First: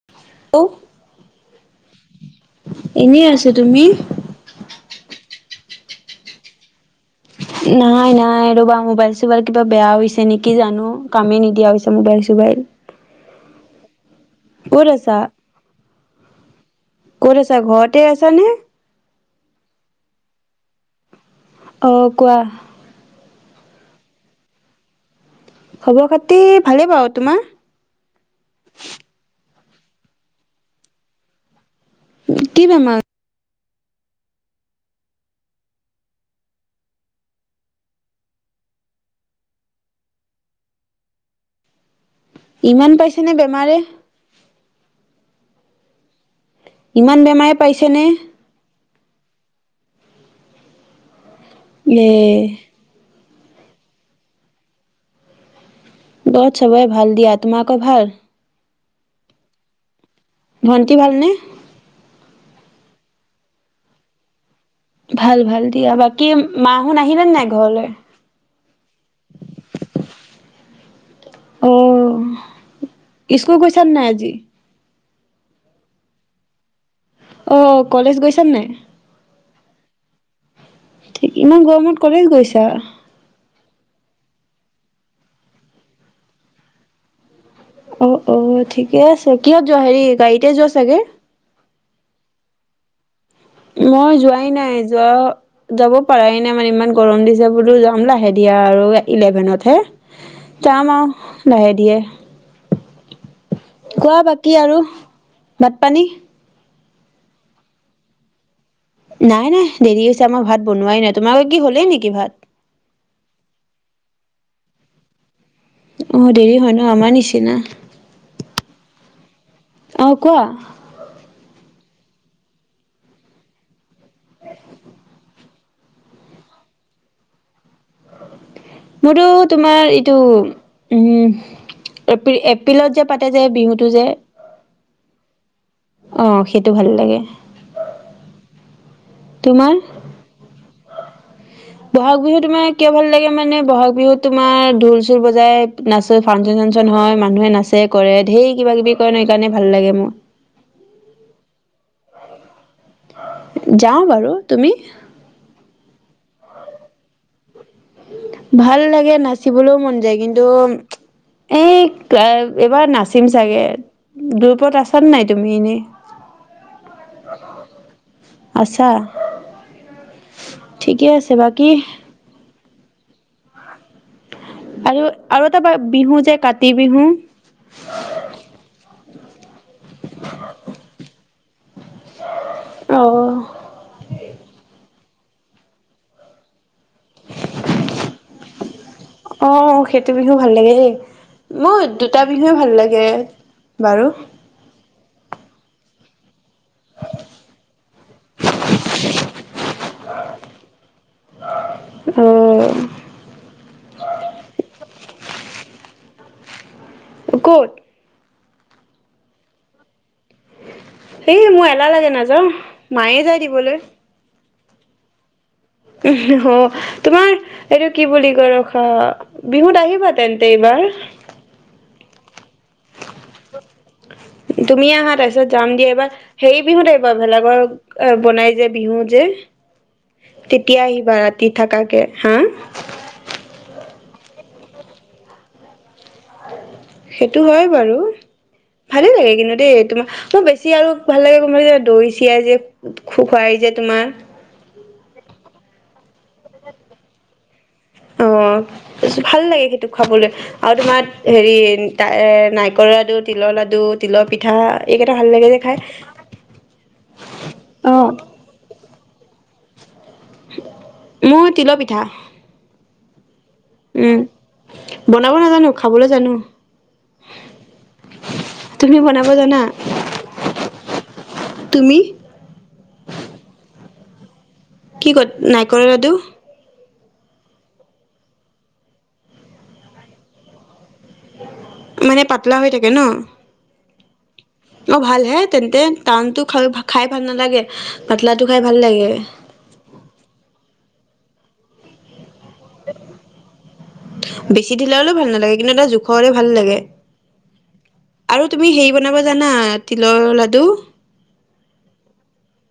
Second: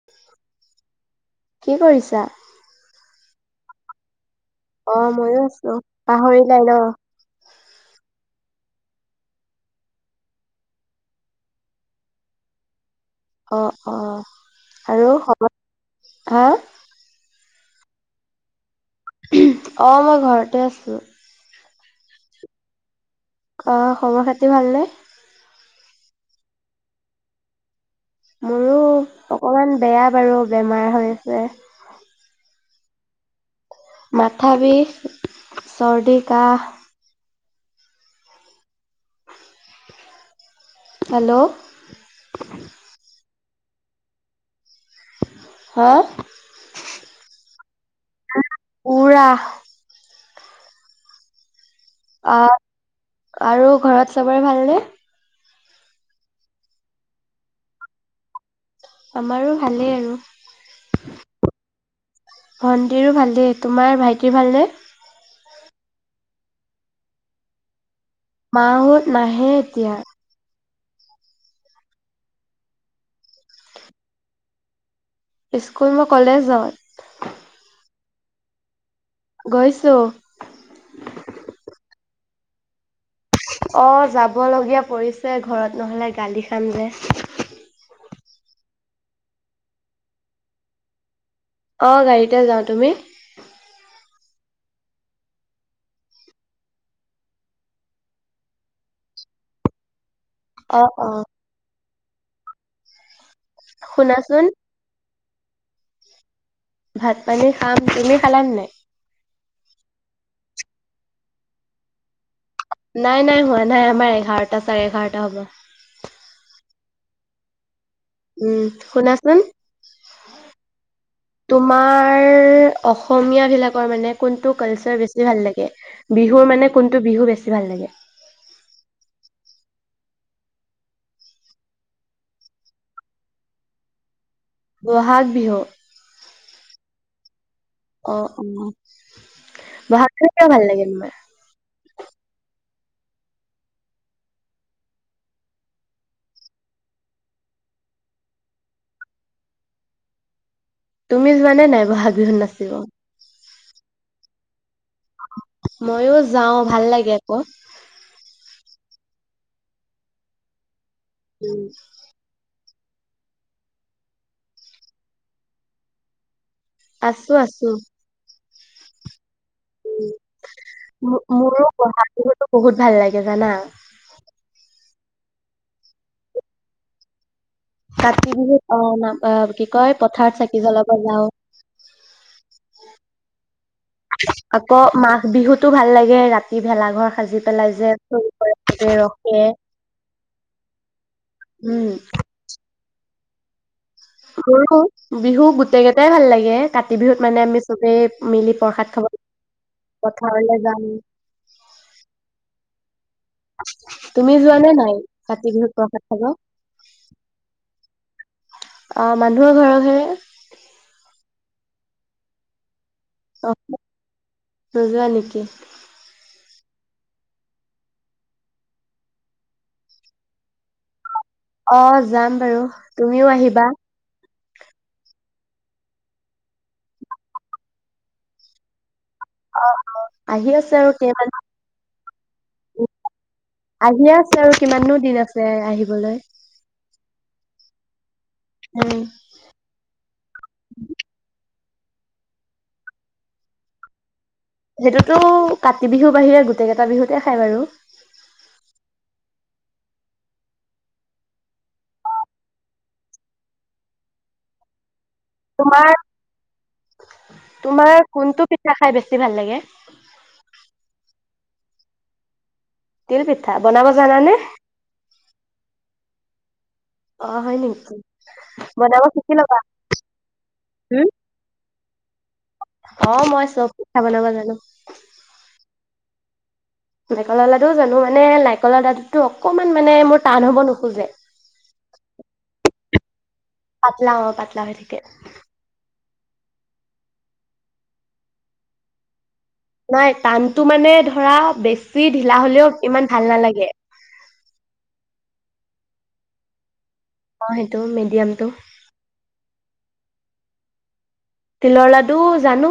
[unintelligible] [unintelligible] কি কৰিছা? এনেই আছোঁ, তুমি? অ', ময়ো আছোঁ। পাহৰিলাই ন? নাই, নাই ৰ'বা মোবাইল চোবাইল কিবা বেয়া হৈছে নেকি জানোঁ, কামেই নিদিয়া হৈছে মোবাইল চোবাইল। অ', অ'। ক'ত আৰু আছা? খবৰ হা? ক'ত আছা ঘৰতে আছা নে? অ', মই ঘৰতে আছোঁ। অ', কোৱা। অ', খবৰ খাতি ভালনে? খবৰ খাতি ভালে বাৰু, তোমাৰ? মোৰো অকণমান বেয়া বাৰু বেমাৰ হৈ আছে। কি বেমাৰ? মাথা বিষ, চৰ্দি কাঁহ। হেল্ল'। ইমান পাইছে নে বেমাৰে? হা? ইমান বেমাৰে পাইছা নে? পুৰা। এ অ', আৰু ঘৰত চাবৰে ভাল নে? ঘৰত চবৰে ভাল দিয়া, তোমা লোকৰ ভাল? আমাৰো ভালেই আৰু। ভণ্টি ভাল নে? ভণ্টিৰো ভালেই, তোমাৰ ভাইটিৰ ভালনে? ভাল ভাল দিয়া বাকী মাহুোন আহিলে নে নাই ঘৰলে? মাহত নাহে এতিয়া। অ, স্কুল গৈছা নাই আজি? স্কুল মই কলেজ যাওঁ। অ কলেজ গৈছা নাই! গৈছো। ঠিক, ইমান গৰমত কলেজ গৈছা? অ যাব লগীয়া পৰিছে ঘৰত, নহ'লে গালি খাম যে। অ অ ঠিকে আছে কিয় যোৱা হেৰি গাড়ীতে যোৱা চাগে। অ গাড়ীতে যাওঁ, তুমি! মই যোৱাই নাই যোৱ যাব পাৰাই নাই মানে ইমান গৰম দিছে বোলো যাম লাহে ধীৰে আৰু ইলেভেনত হে। [inaudible] যাম অ আৰু লাহে ধীৰে, কোৱা শুনাচোন বাকী আৰু। ভাত পানী? ভাত পানী খাম তুমি খালান নাই? নাই নাই দেৰি আছে আমাৰ ভাত বনোৱাই নাই, তোমাৰ কি হলেই নেকি ভাত? নাই নাই হোৱা নাই আমাৰ এঘাৰটা চাৰে এঘাৰটা হ'ব। অ দেৰি হয় ন আমাৰ নিচিনা। উম, শুনাচোন। অ কোৱা। তোমাৰ অসমীয়া বিলাকৰ মানে কোনটো কালচাৰ বেছি ভাল লাগে, বিহুৰ মানে কোনটো বিহু বেছি ভাল লাগে? মোৰতো তোমাৰ এইটো, উম এিপ্ৰ এপ্ৰিলত যে পাতে যে বিহুটো যে! বহাগ বিহু। অৱ সেইটো ভাল লাগে। অ অ, তোমাৰ? বহাগ বিহু কিয় ভাল লাগে তোমাৰ? বহাগ বিহু তোমাৰ কিয় ভাল লাগে মানে বহাগ বিহুত তোমাৰ ঢোল চুল বজাই নাচ ত ফাংচন চাংচন হয়, মানুহে নাচে কৰে ধেই কিবা কিবি কৰে ন সেইকাৰণে ভাল লাগে মোৰ। তুমি যোৱানে নাই বহাগ বিহুত নাচিব? যাওঁ বাৰু তুমি? মইয়ো যাওঁ ভাল লাগে আক। ভাল লাগে নাচিবলৈও মন যায় কিন্তু, উম এই এইবাৰ নাচিম চাগে, গ্ৰোপত আছান নাই তুমি এনেই আছো আছো। আছা! ঠিকে আছে বাকী মোৰো বহাগ বিহুটো বহুত ভাল লাগে জানা। আৰু আৰু এটা বিহু যে কাতি বিহু। কাতি বিহুত অ কি কয় পথাৰত চাকি জ্বলাব যাওঁ। অ আকৌ মাঘ বিহুতো ভাল লাগে ৰাতি ভেলাঘৰ সাজি পেলাই যে চোৰ কৰে যে ৰখে। অ সেইটো বিহু ভাল লাগে দেই। মোৰ উম, দুটা বিহুৱে ভাল লাগে বাৰু। মোৰো বিহু গোটেই কেইটাই ভাল লাগে। কাতি বিহুত মানে আমি চবেই মিলি প্ৰসাদ খাব পথাৰলৈ যাম। অ'! তুমি যোৱানে নাই, কাতি বিহুত প্ৰসাদ খাব? ক'ত? অ'! মানুহৰ ঘৰে-ঘৰে। সেই, মোৰ এলাহ লাগে, নাযাওঁ। মায়ে যায় অ' দিবলৈ। নোযোৱা নেকি? ওহোঁ অ'! তোমাৰ, এইটো কি বুলি কয়, ৰখা বিহুত আহিবা, তেন্তে এইবাৰ? অ'! যাম বাৰু। তুমিও আহিবা? তুমি আহা, তাৰপিছত যাম দিয়া। এইবাৰ সেৰি বিহুত আহিবা, ভেলা ঘৰ বনাই যে, বিহু যে। অ' অ'! আহি আছে তেতিয়া আৰু কেই আহিবা ৰাতি থাকাকে, হা! আহিয়ে আছে আৰু কিমাননো দিন আছে, আহিবলৈ। সেইটো হয় বাৰু, উম ভালেই লাগে, কিন্তু দেই! তোমাৰ ত' বেছি আৰু ভাল লাগে, গম [unintelligible] যে দৈ-চিৰাই যে খু-খুৱাই যে তোমাৰ। সেইটোতো কাতি বিহুৰ বাহিৰে, গোটেই কেইটা বিহুতে খাই বাৰু। অ'! ভাল লাগে, সেইটো খাবলৈ। আৰু তোমা, সেৰি এ, নাৰিকলৰ লাডু, তিলৰ লাডু, তিলৰ পিঠা, এইকেইটা ভাল লাগে যে খাই! তোমাৰ অ'। তেতিয়া, খাই বেছি ভাল লাগে! মোৰ তিল পিঠা। তিল পিঠা, বনাব উম জানানে? বনাব নাজানোঁ, খাবলৈ জানোঁ। অ'! হয় নেকি? তুমি বনাব শিকি ল'বা। জানা হুম। [unintelligible] তুমি? অ'! মই চব পিঠা বনাব জানোঁ। কি ক'ত, নাৰিকল লাডু? নাৰিকলৰ লাডুও জানোঁ। মানে, নাৰিকলৰ লাডুটো অকণমান মানে, মোৰ টান হব নোখোঁজে। মানে, পাতলা হৈ থাকে ন'? পাতলা অ'! পাত অ' ভালহে তেন্তে। টানটো খা-খাই ভাল নালাগে, পাতলাটো খাই ভাল লাগে। নাই, টানতো মানে ধৰা, বেছি ঢিলা হ'লেও ইমান ভাল নালাগে। বেছি ঢিলা হ'লেও ভাল নালাগে। কিন্তু, এটা জোখৰ হ'লে ভাল লাগে। অ সেইটো আৰু মিডিয়ামটো। তুমি সেই বনাব জানা, তিলৰ লাডু? তিলৰ লাডু জানোঁ।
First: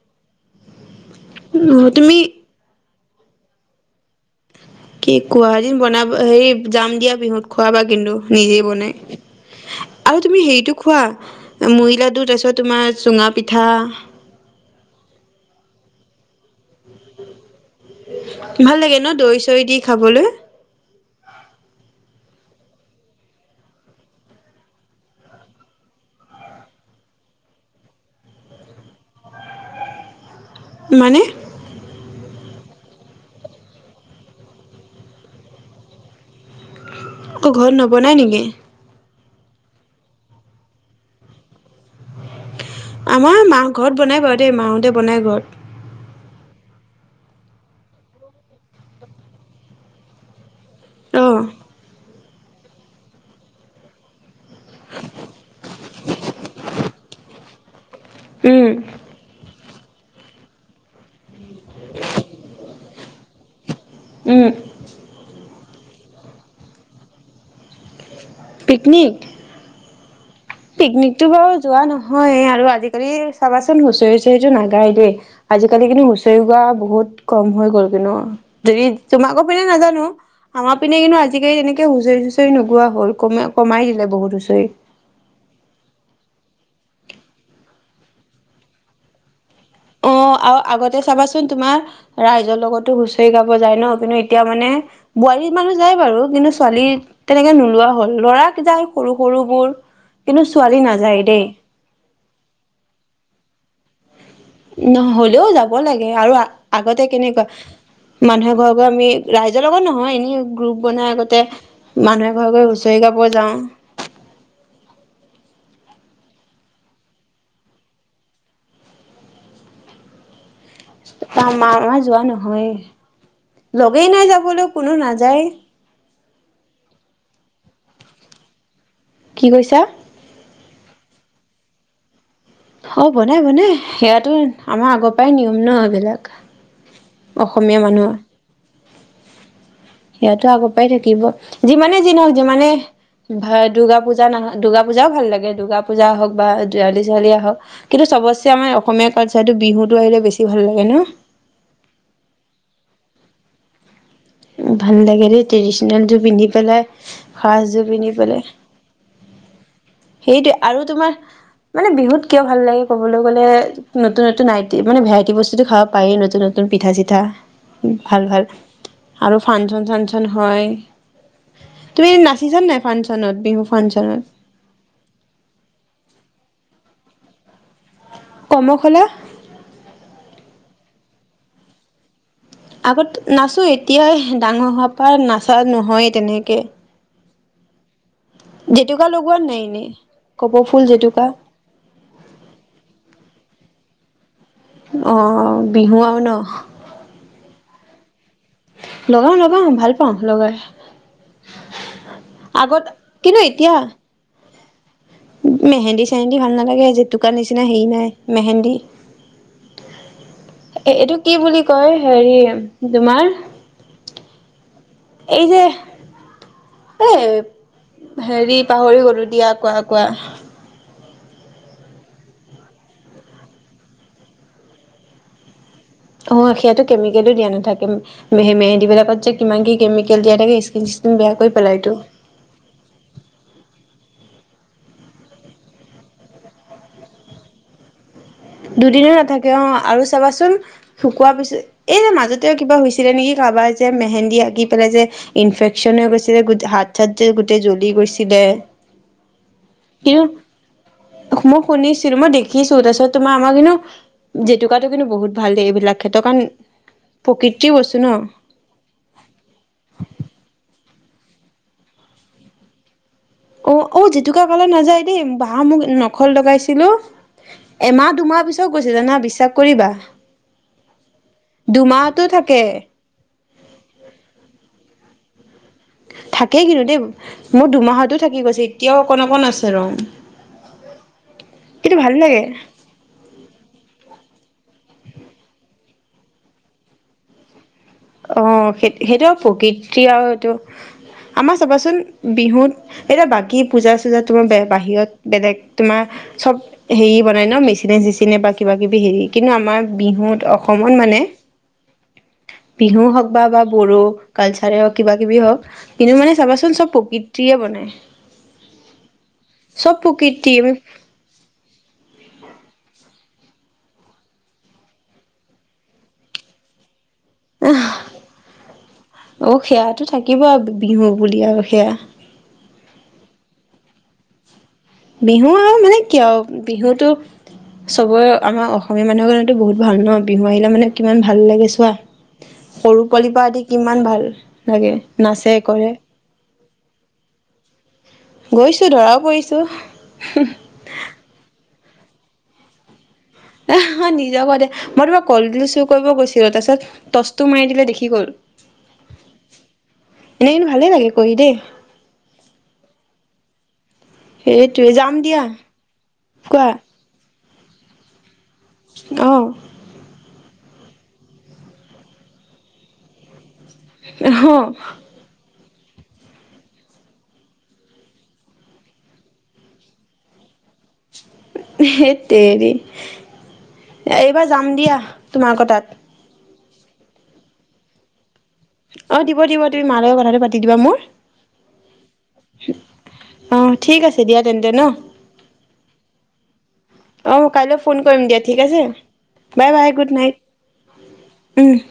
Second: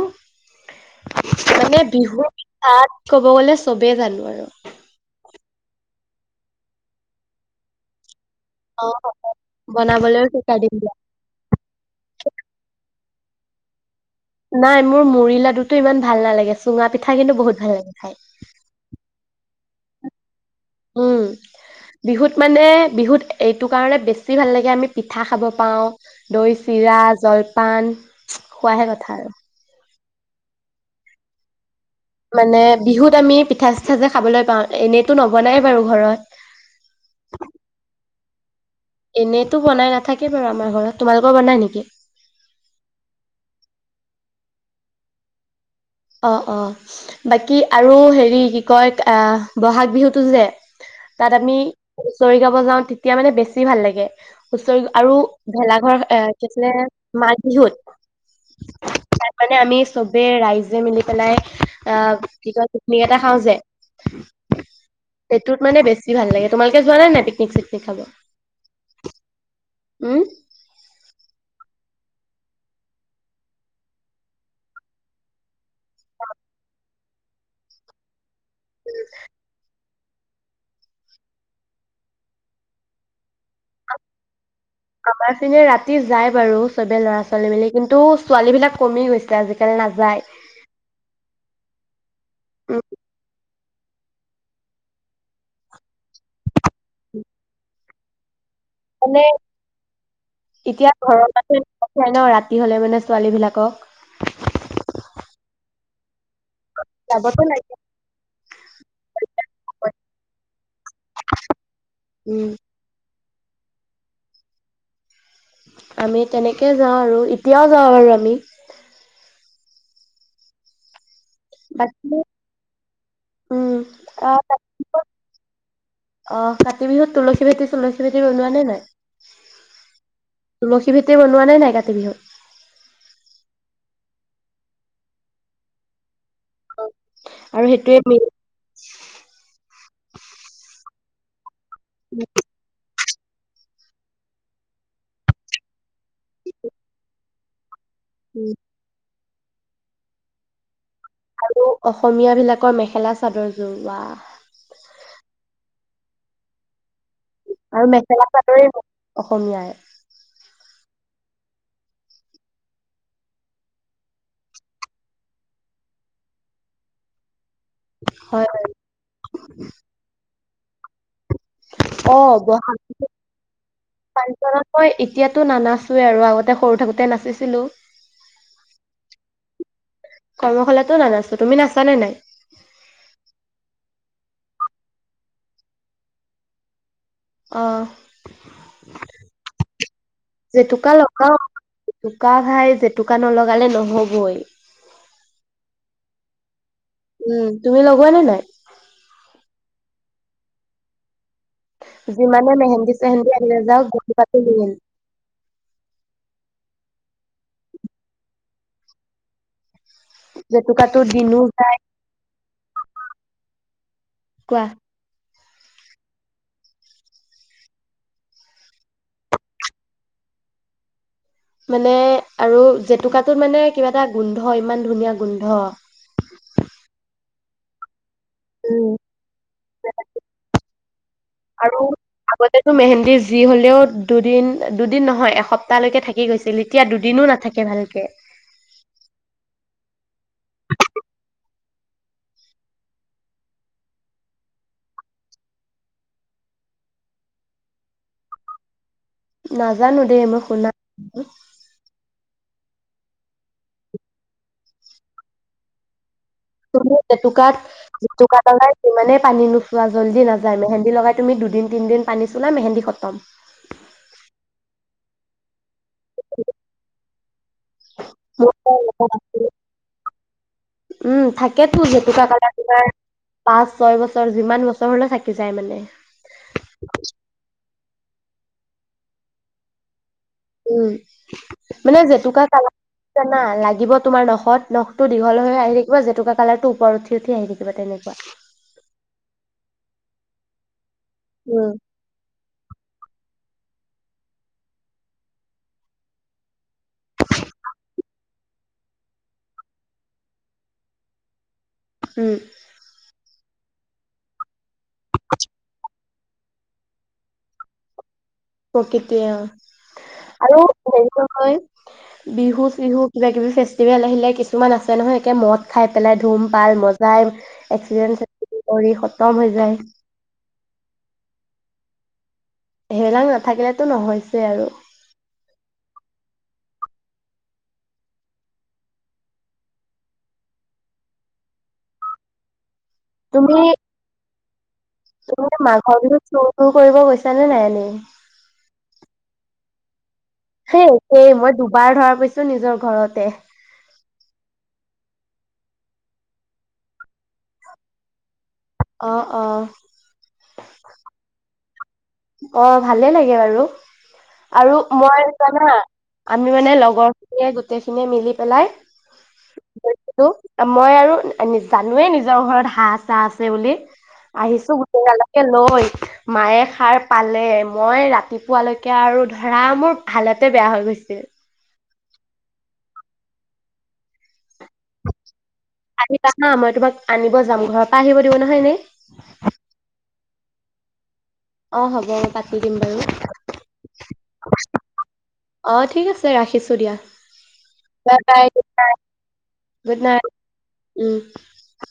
মানে, তুমি বিহু তাত, ক'ব গ'লে চবেই জানোঁ আৰু। কি কোৱা! এদিন বনা, সেৰি যাম দিয়া বিহুত। খোৱাবা কিন্তু? নিজেই অ বনাই। আৰু বনাবলৈও তুমি শিকাই সেৰিটো দিম দিয়া। খোৱা? মুড়ি লাডু, তাৰপিছত তোমাৰ, চুঙা পিঠাৰ। নাই, মোৰ মুড়ি লাডুটো ইমান ভাল নালাগে, চুঙা পিঠা কিন্তু বহুত ভাল লাগে খাই! ভাল লাগে ন'! দৈ-চৈ দি খাবলৈ। উম! বিহুত মানে, বিহুত এইটো কাৰণে, বেছি ভাল লাগে! আমি পিঠা খাব পাওঁ। দৈ, চিৰা, জলপান, খোৱাহে কথা আৰু। মানে? মানে, বিহুত আমি পিঠা চিঠা যে খাবলৈ পাওঁ এনেইতো নবনাই বাৰু ঘৰত। ক ঘৰত নবনাই নেকি? এনেইতো বনাই নাথাকে বাৰু আমাৰ ঘৰত। তোমালোকৰ বনাই নেকি? আমাৰ মাহ ঘৰত বনায় বাৰু দেই মাহঁতে বনায় ঘৰত। অ', অ', বাকী, আৰু হেৰি কি কয় আ, বহাগ বিহুতটো যে অ তাত আমি হুঁচৰি গাব যাঁও তেতিয়া মানে বেছি ভাল লাগে। হুঁচৰি আৰু ভেলাঘৰ এ, কি আছিলে মাঘ বিহুত। উম। তাত মানে আমি চবে ৰাইজে মিলি পেলাই আ, কি কয় পিকনিক এটা খাঁও যে। উম। সেইটোত মানে বেছি ভাল লাগে। তোমালোকে যোৱা নাই পিকনিক চিকনিক খাব? পিকনিক? উম। পিকনিকতটো বাৰু যোৱা নহয়, আৰু আজিকালি চাবাচোন হুঁচৰি হুঁচৰিটো নাগায় দেই। আজিকালি কিন্তু হুঁচৰি গোৱা বহুত কম হৈ গ'ল কিন্তু। হেৰি তোমাকো পিনে নাজানোঁ। আমাৰ পিনে কিন্তু আজিকালি তেনেকে হুঁচৰি চুচৰি নোগোৱা হ'ল কমে কমাই দিলে বহুত হুঁচৰি। আমাৰ পিনে ৰাতি যায় বাৰু চবে ল'ৰা-ছোৱালী মিলি। কিন্তু ছোৱালী বিলাক কমি গৈছে আজিকালি অ নাযায়। আৰু আগতে চাবাচোন তোমাৰ ৰাইজৰ উম লগতো হুঁচৰি গাব যায় ন', কিন্তু এতিয়া মানে বোৱাৰী মানুহ যায় বাৰু কিন্তু ছোৱালী তেনেকে নোলোৱা হ'ল, ল'ৰাক যায়। সৰু, মানে সৰু বোৰ। কিন্তু ছোৱালী এতিয়া ঘৰৰ নাযায় দেই। [unintelligible] ন' ৰাতি হলে মানে ছোৱালী বিলাকক। নহ'লেও যাব লাগে, আৰু আগতে কেনেকুৱা যাবতো লাগিবই মানুহে ঘৰে, ঘৰে আমি ৰাইজৰ লগত নহয় এনে গ্ৰুপ বনাই আগতে মানুহে উম ঘৰে ঘৰে গৈছ্ হুঁচৰি গাব যাওঁ। আমি তেনেকে যাওঁ আৰু এতিয়াও যাওঁ বাৰু আমি। তা মামা বাকী যোৱা নহয়ে। উম লগেই নাই অ যাবলৈ কোনো নাযায়ে। অ', কাতি বিহুত তুলসী ভেতি চুলসী ভেটি বনোৱা নে নাই? কি কৈছা? তুলসী ভেতি বনোৱানে নাই কাতি বিহুত? অ', বনাই, বনাই। সেয়াতো আমাৰ আগৰ পৰাই নিয়ম ন' এইবিলাক। আৰু অসমীয়া সেইটোৱে মানুহৰ। মেইন সেয়াতো আগৰ পৰাই থাকিব। যিমানে যি নহওঁক, যিমানে ভা দুৰ্গা পূজা নহ দুৰ্গা পূজাও ভাল লাগে, দূৰ্গা পূজা হওঁক বা দেৱালি চেৱালি আহক কিন্তু চবতচে আমাৰ অসমীয়া কালচাৰটোত বিহুটো আহিলে বেছি ভাল লাগে ন? আৰু অসমীয়া বিলাকৰ মেখেলা চাদৰ যোৰ ৱাহ। ভাল দেই ট্ৰেদিচনেল যোৰ পিন্ধি পেলাই সাজযোৰ আৰু পিন্ধি মেখেলা পেলাই চাদৰে [unintelligible] অসমীয়াৰ। সেইটোৱে আৰু তোমাৰ মানে বিহুত কিয় ভাল লাগে ক'বলৈ গ'লে নতুন, নতুন আইটি মানে ভেৰাইটি বস্তুতো খাব পাৰেই নতুন, নতুন পিঠা চিঠা। ভাল, হয় ভাল। আৰু ফাংচন চাংচন হয়। অ তুমি নাচিছা বহাগ নাই ফাংচনত, বিহু ফাংচনত? [unintelligible] মই এতিয়াতো নানাচোৱে আৰু আগতে সৰু থাকোতে নাচিছিলোঁ। কৰ্মশালা? কৰ্মশালাতো নানাচো, তুমি নাচান নে নাই? আগত নাচোঁ এতিয়াই ডাঙৰ হোৱাৰ পৰা নাচা নহয় তেনেকে। অ'। জেতুকা লগোৱা নাই এনেই কপৌ ফুল জেতুকা? উকা ঘাই জেতুকা নলগালে নহ'বই। অ', বিহু আৰু ন? উম, তুমি লগোৱা নে নাই? লগাওঁ লগাওঁ ভাল পাওঁ লগাই। যিমানে আগত মেহেন্দী চেহেন্দি কিন্তু আহি এতিয়া নাযাওঁক জেতুকাটো মেইন। মেহেন্দী চেহেন্দী ভাল নালাগে জেতুকাৰ নিচিনা হেৰি নাই মেহেন্দী। জেতুকাটো এইটো কি দিনো বুলি কয় হেৰি তোমাৰ। কোৱা। এই যে এ হেৰি পাহৰি গ'লো দিয়া কোৱা কোৱা। মানে আৰু জেতুকাটোত মানে কিবা এটা গোন্ধ ইমান ধুনীয়া গোন্ধ। অ', সেয়াতো কেমিকেলো দিয়া নাথাকে। মেহে মেহেন্দিবিলাকত যে কিমান কি কেমিকেল দিয়া থাগে স্কিন চিস্কিন বেয়া কৰি পেলাইটো। আগতেটো মেহেন্দী যি হ'লেও দুদিন দুদিন নহয় এসপ্তাহ লৈকে থাকি গৈছিল। এতিয়া দুদিনো নাথাকে ভালকে। দুদিনে নাথাকে অ' আৰু চাবাচোন শুকোৱাৰ পিছত এই যে মাজতে কিবা নেকি কাৰোবাৰ যে মেহেন্দী আঁকি পেলাই যে। ইনফেকশ্যন হৈ গৈছিলে গোটে হাত চাত যে গোটেই জ্বলি গৈছিলে। নাজানো কিন্তু দেই মই শুনা [unintelligible] মই শুনিছিলো মই দেখিছো তাৰপিছত তোমাৰ আমাৰ কিন্তু জেতুকাটো কিন্তু বহুত ভাল দেই এইবিলাক ক্ষেত্ৰত। কাৰণ তুমি জেতুকাত প্ৰকৃতিৰ বস্তু ন জেতুকাত [unintelligible] ইমানেই পানী নোচোৱা জল্দি নাযায় মেহেন্দী লগাই তুমি দুদিন তিনদিন পানী চোলা মেহেন্দী খতম। অ', অ', জেতুকা কালাৰ নাযায় দেই বাহ মই নখত লগাইছিলো। এমাহ দুমাহ পিছত গৈছে জানা বিশ্বাস কৰিবা। উম, থাকেতো দুমাহতো জেতুকা কালাৰ থাকে তোমাৰ পাঁচ ছয় বছৰ যিমান বছৰ হ'লেও থাকি যায় মানে। থাকে কিন্তু দেই মোৰ দুমাহতো থাকি গৈছে এতিয়াও অকণ অকণ আছে ৰং। উম, কিন্তু মানে ভাল জেতুকা লাগে কালা জানা লাগিব তোমাৰ নখত নখতো দীঘল হৈ আহি থাকিব জেতুকা কালাৰটো ওপৰত উঠি উঠি আহি থাকিব তেনেকে অ', সেই সেইটো আৰু প্ৰকৃতি আৰু এইটো আমাৰ উম চাবাচোন বিহুত এতিয়া বাকী পূজা চূজা তোমাৰ বাহিৰত বেলেগ তোমাৰ চব হেৰি বনায় ন মেচিনে চেচিনে বা কিবা কিবি হেৰি কিন্তু আমাৰ বিহুত অসমত মানে। উম। বিহু হওঁক বা বা বড়ো কালচাৰে হওঁক কিবা কিবি হওঁক। কিন্তু মানে চাবাচোন চব প্ৰকৃতিয়ে বনায়। প্ৰকৃতিয়ে চব অ' প্ৰকৃতি আৰু আমি হেৰি নহয় বিহু চিহু কিবা কিবি ফেষ্টিভেল আহিলে কিছুমান আছে নহয় একে মদ খাই পেলাই ধুম পাল মজাই। এক্সিডেণ্ট চেক্সিডেণ্ট কৰি খতম হৈ যায়। কিবা বিহু বুলি আৰু সেয়া। হেইবিলাক নাথাকিলেতো নহয়ছেই আৰু। বিহু আৰু মানে কিয় আৰু বিহুটো চবৰে আমাৰ অসমীয়া মানুহৰ কাৰণেতো বহুত ভাল ন বিহু আহিলা মানে কিমান ভাল লাগে চোৱা। সৰু পোৱালি পৰা তুমি আদি কিমান ভাল লাগে। নাচে তুমি কৰে মাঘৰ বিহুত চুৰ-টুৰ কৰিব গৈছা নে নাই এনেই? গৈছো, ধৰাও পৰিছো। সেই একেই মই দুবাৰ ধৰা পৰিছো, নিজৰ ঘৰতে। এ নিজৰ ঘৰতে মই তোমাৰ কলডিল চুৰ কৰিব গৈছিলো। তাৰপিছত- টচটো মাৰি দিলে দেখি গল। অ' অ'। এনে কিন্তু ভালেই লাগে কৰি দেই। অ' ভালে লাগে বাৰু! আৰু সেইটোৱে যাম মই দিয়া জানা? আমি কোৱা মানে লগৰ গোটেই খিনিয়ে মিলি পেলাই। অঁ। গৈছিলো মই আৰু জানোৱে নিজৰ ঘৰত হাঁহ-চাহ আছে বুলি। অ আহিছো গোটেইগালকে লয়, মায়ে সাৰ পালে মই ৰাতিপুৱালৈকে আৰু ধৰা মোৰ ভালতে বেয়া হৈ গৈছে। সেইত তেৰি! এইবাৰ যাম দিয়া তোমাৰ লগৰ তাত। আহিবা হা'! মই তোমাক আনিব যাম। ঘৰৰ পৰা আহিব দিব নহয় এনেই? অঁ দিব দিব, তুমি মাৰ লগত কথাটো পাতি দিবা মোৰ। অ হ'ব মই পাতি দিম বাৰু অ' ঠিক আছে দিয়া তেন্তে ন'। অ ঠিক আছে ৰাখিছো দিয়া অহ' কাইলৈ ফোন বাই কৰিম দিয়া বাই ঠিক আছে। Bye bye! Good night. উম'। উম'।